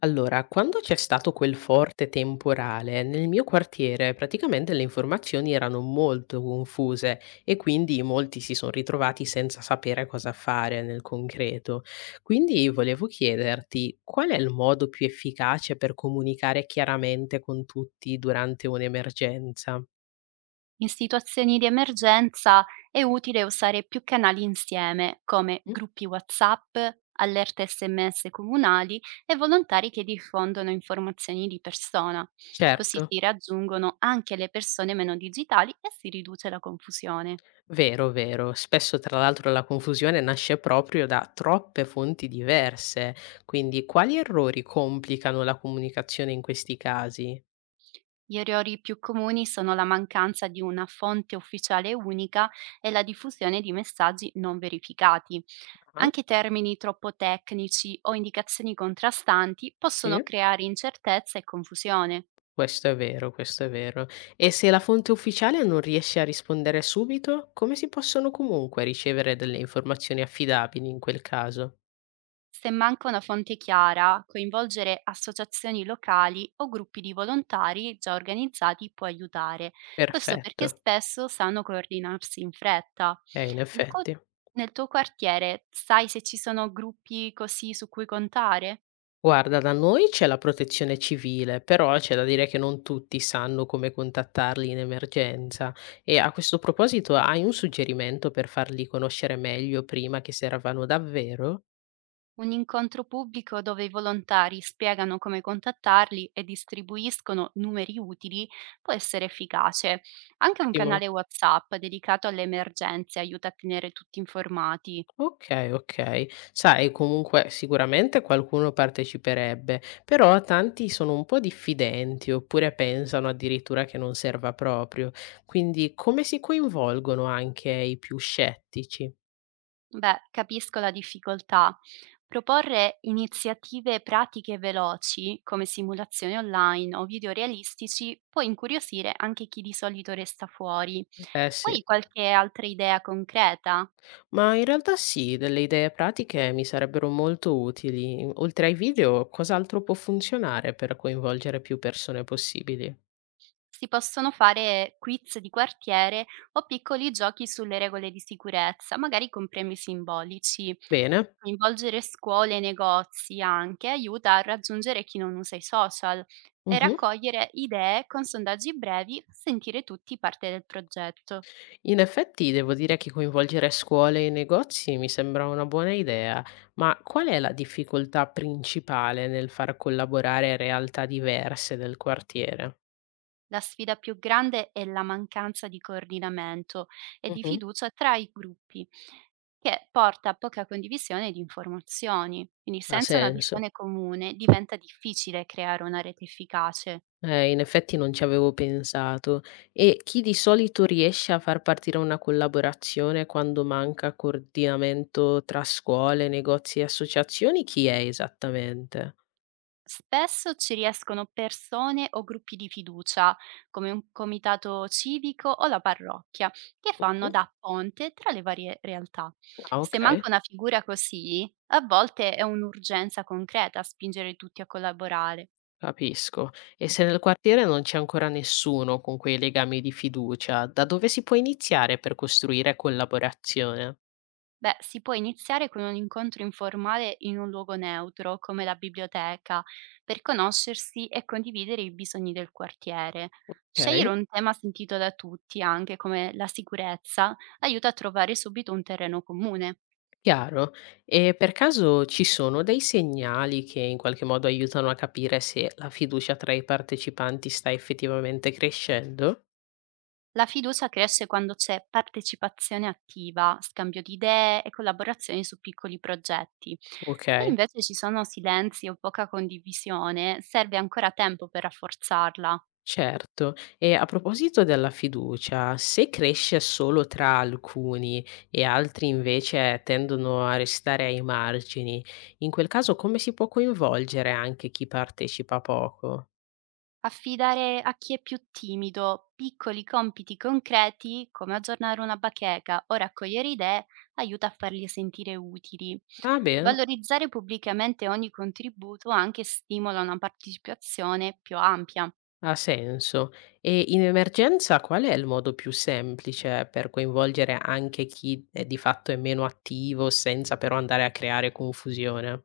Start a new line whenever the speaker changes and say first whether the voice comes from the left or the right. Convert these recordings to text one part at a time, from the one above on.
left: Allora, quando c'è stato quel forte temporale, nel mio quartiere praticamente le informazioni erano molto confuse e quindi molti si sono ritrovati senza sapere cosa fare nel concreto. Quindi volevo chiederti qual è il modo più efficace per comunicare chiaramente con tutti durante un'emergenza?
right: In situazioni di emergenza è utile usare più canali insieme, come
left: Mm?
right: gruppi WhatsApp, allerte SMS comunali e volontari che diffondono informazioni di persona. Così
left: Certo.
right: si raggiungono anche le persone meno digitali e si riduce la confusione.
left: Vero, vero. Spesso, tra l'altro, la confusione nasce proprio da troppe fonti diverse. Quindi, quali errori complicano la comunicazione in questi casi?
right: Gli errori più comuni sono la mancanza di una fonte ufficiale unica e la diffusione di messaggi non verificati.
left: Ah,
right: Anche termini troppo tecnici o indicazioni contrastanti possono
left: sì.
right: creare incertezza e confusione.
left: Questo è vero, questo è vero. E se la fonte ufficiale non riesce a rispondere subito, come si possono comunque ricevere delle informazioni affidabili in quel caso?
right: Se manca una fonte chiara, coinvolgere associazioni locali o gruppi di volontari già organizzati può aiutare. Questo perché
left: Perfetto.
right: spesso sanno coordinarsi in fretta.
left: In
right: Nel co-
left: effetti.
right: Nel tuo quartiere sai se ci sono gruppi così su cui contare?
left: Guarda, da noi c'è la protezione civile, però c'è da dire che non tutti sanno come contattarli in emergenza. E a questo proposito, hai un suggerimento per farli conoscere meglio prima che servano davvero?
right: Un incontro pubblico dove i volontari spiegano come contattarli e distribuiscono numeri utili può essere efficace. Anche un
left: Ottimo.
right: canale WhatsApp dedicato alle emergenze aiuta a tenere tutti informati.
left: Ok, ok. Sai, comunque sicuramente qualcuno parteciperebbe, però tanti sono un po' diffidenti oppure pensano addirittura che non serva proprio. Quindi come si coinvolgono anche i più scettici?
right: Beh, capisco la difficoltà. Proporre iniziative pratiche e veloci, come simulazioni online o video realistici, può incuriosire anche chi di solito resta fuori.
left: Eh sì.
right: Poi qualche altra idea concreta?
left: Ma in realtà sì, delle idee pratiche mi sarebbero molto utili. Oltre ai video, cos'altro può funzionare per coinvolgere più persone possibili?
right: Si possono fare quiz di quartiere o piccoli giochi sulle regole di sicurezza, magari con premi simbolici.
left: Bene.
right: Coinvolgere scuole e negozi anche aiuta a raggiungere chi non usa i social e
left: Mhm.
right: raccogliere idee con sondaggi brevi, sentire tutti parte del progetto.
left: In effetti devo dire che coinvolgere scuole e negozi mi sembra una buona idea, ma qual è la difficoltà principale nel far collaborare realtà diverse del quartiere?
right: La sfida più grande è la mancanza di coordinamento e di
left: Mhm.
right: fiducia tra i gruppi, che porta a poca condivisione di informazioni. Quindi
left: Ha
right: senza una
left: senso.
right: visione comune diventa difficile creare una rete efficace.
left: In effetti non ci avevo pensato. E chi di solito riesce a far partire una collaborazione quando manca coordinamento tra scuole, negozi e associazioni, chi è esattamente?
right: Spesso ci riescono persone o gruppi di fiducia, come un comitato civico o la parrocchia, che fanno
left: Mh-mh.
right: da ponte tra le varie realtà.
left: Ah,
right: Se
left: okay,
right: manca una figura così, a volte è un'urgenza concreta a spingere tutti a collaborare.
left: capisco. E se nel quartiere non c'è ancora nessuno con quei legami di fiducia, da dove si può iniziare per costruire collaborazione?
right: Beh, si può iniziare con un incontro informale in un luogo neutro, come la biblioteca, per conoscersi e condividere i bisogni del quartiere.
left: Okay.
right: Scegliere un tema sentito da tutti, anche come la sicurezza, aiuta a trovare subito un terreno comune.
left: Chiaro. E per caso ci sono dei segnali che in qualche modo aiutano a capire se la fiducia tra i partecipanti sta effettivamente crescendo?
right: La fiducia cresce quando c'è partecipazione attiva, scambio di idee e collaborazioni su piccoli progetti.
left: Ok,
right: Se invece ci sono silenzi o poca condivisione, serve ancora tempo per rafforzarla.
left: certo. E a proposito della fiducia, se cresce solo tra alcuni e altri invece tendono a restare ai margini, in quel caso come si può coinvolgere anche chi partecipa poco?
right: Affidare a chi è più timido piccoli compiti concreti, come aggiornare una bacheca o raccogliere idee, aiuta a farli sentire utili.
left: Ah, bene.
right: Valorizzare pubblicamente ogni contributo anche stimola una partecipazione più ampia.
left: Ha senso. E in emergenza qual è il modo più semplice per coinvolgere anche chi è di fatto è meno attivo senza però andare a creare confusione?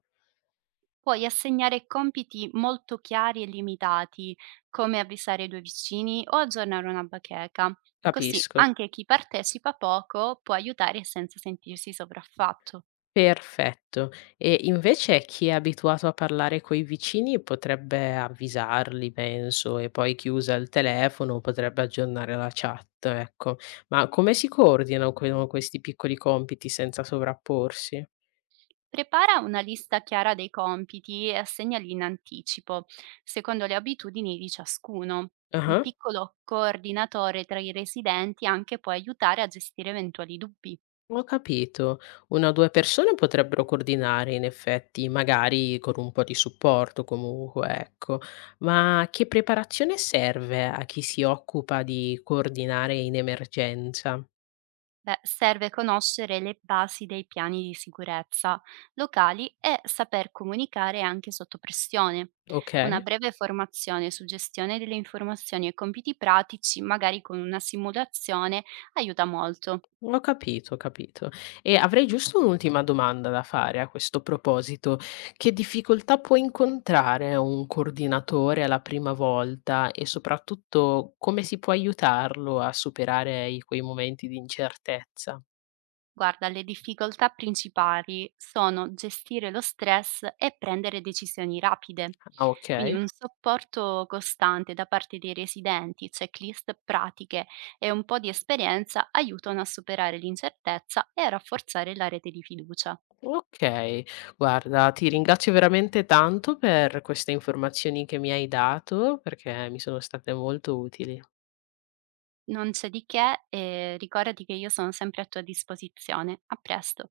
right: Puoi assegnare compiti molto chiari e limitati, come avvisare i tuoi vicini o aggiornare una bacheca. Così
left: Capisco.
right: anche chi partecipa poco può aiutare senza sentirsi sopraffatto.
left: Perfetto. E invece chi è abituato a parlare coi vicini potrebbe avvisarli, penso, e poi chi usa il telefono potrebbe aggiornare la chat, ecco. Ma come si coordinano questi piccoli compiti senza sovrapporsi?
right: Prepara una lista chiara dei compiti e assegnali in anticipo, secondo le abitudini di ciascuno. Un
left: Ah.
right: piccolo coordinatore tra i residenti anche può aiutare a gestire eventuali dubbi.
left: Ho capito. 1 o 2 persone potrebbero coordinare in effetti, magari con un po' di supporto comunque, ecco. Ma che preparazione serve a chi si occupa di coordinare in emergenza?
right: Beh, serve conoscere le basi dei piani di sicurezza locali e saper comunicare anche sotto pressione. Una
left: Okay,
right: breve formazione su gestione delle informazioni e compiti pratici, magari con una simulazione, aiuta molto.
left: ho capito, ho capito. E avrei giusto un'ultima domanda da fare a questo proposito: che difficoltà può incontrare un coordinatore alla prima volta e soprattutto come si può aiutarlo a superare i quei momenti di incertezza?
right: Guarda, le difficoltà principali sono gestire lo stress e prendere decisioni rapide.
left: Ah,
right: Quindi
left: okay.
right: un supporto costante da parte dei residenti, checklist pratiche e un po' di esperienza aiutano a superare l'incertezza e a rafforzare la rete di fiducia.
left: Okay. Guarda, ti ringrazio veramente tanto per queste informazioni che mi hai dato, perché mi sono state molto utili.
right: Non c'è di che e ricordati che io sono sempre a tua disposizione. A presto.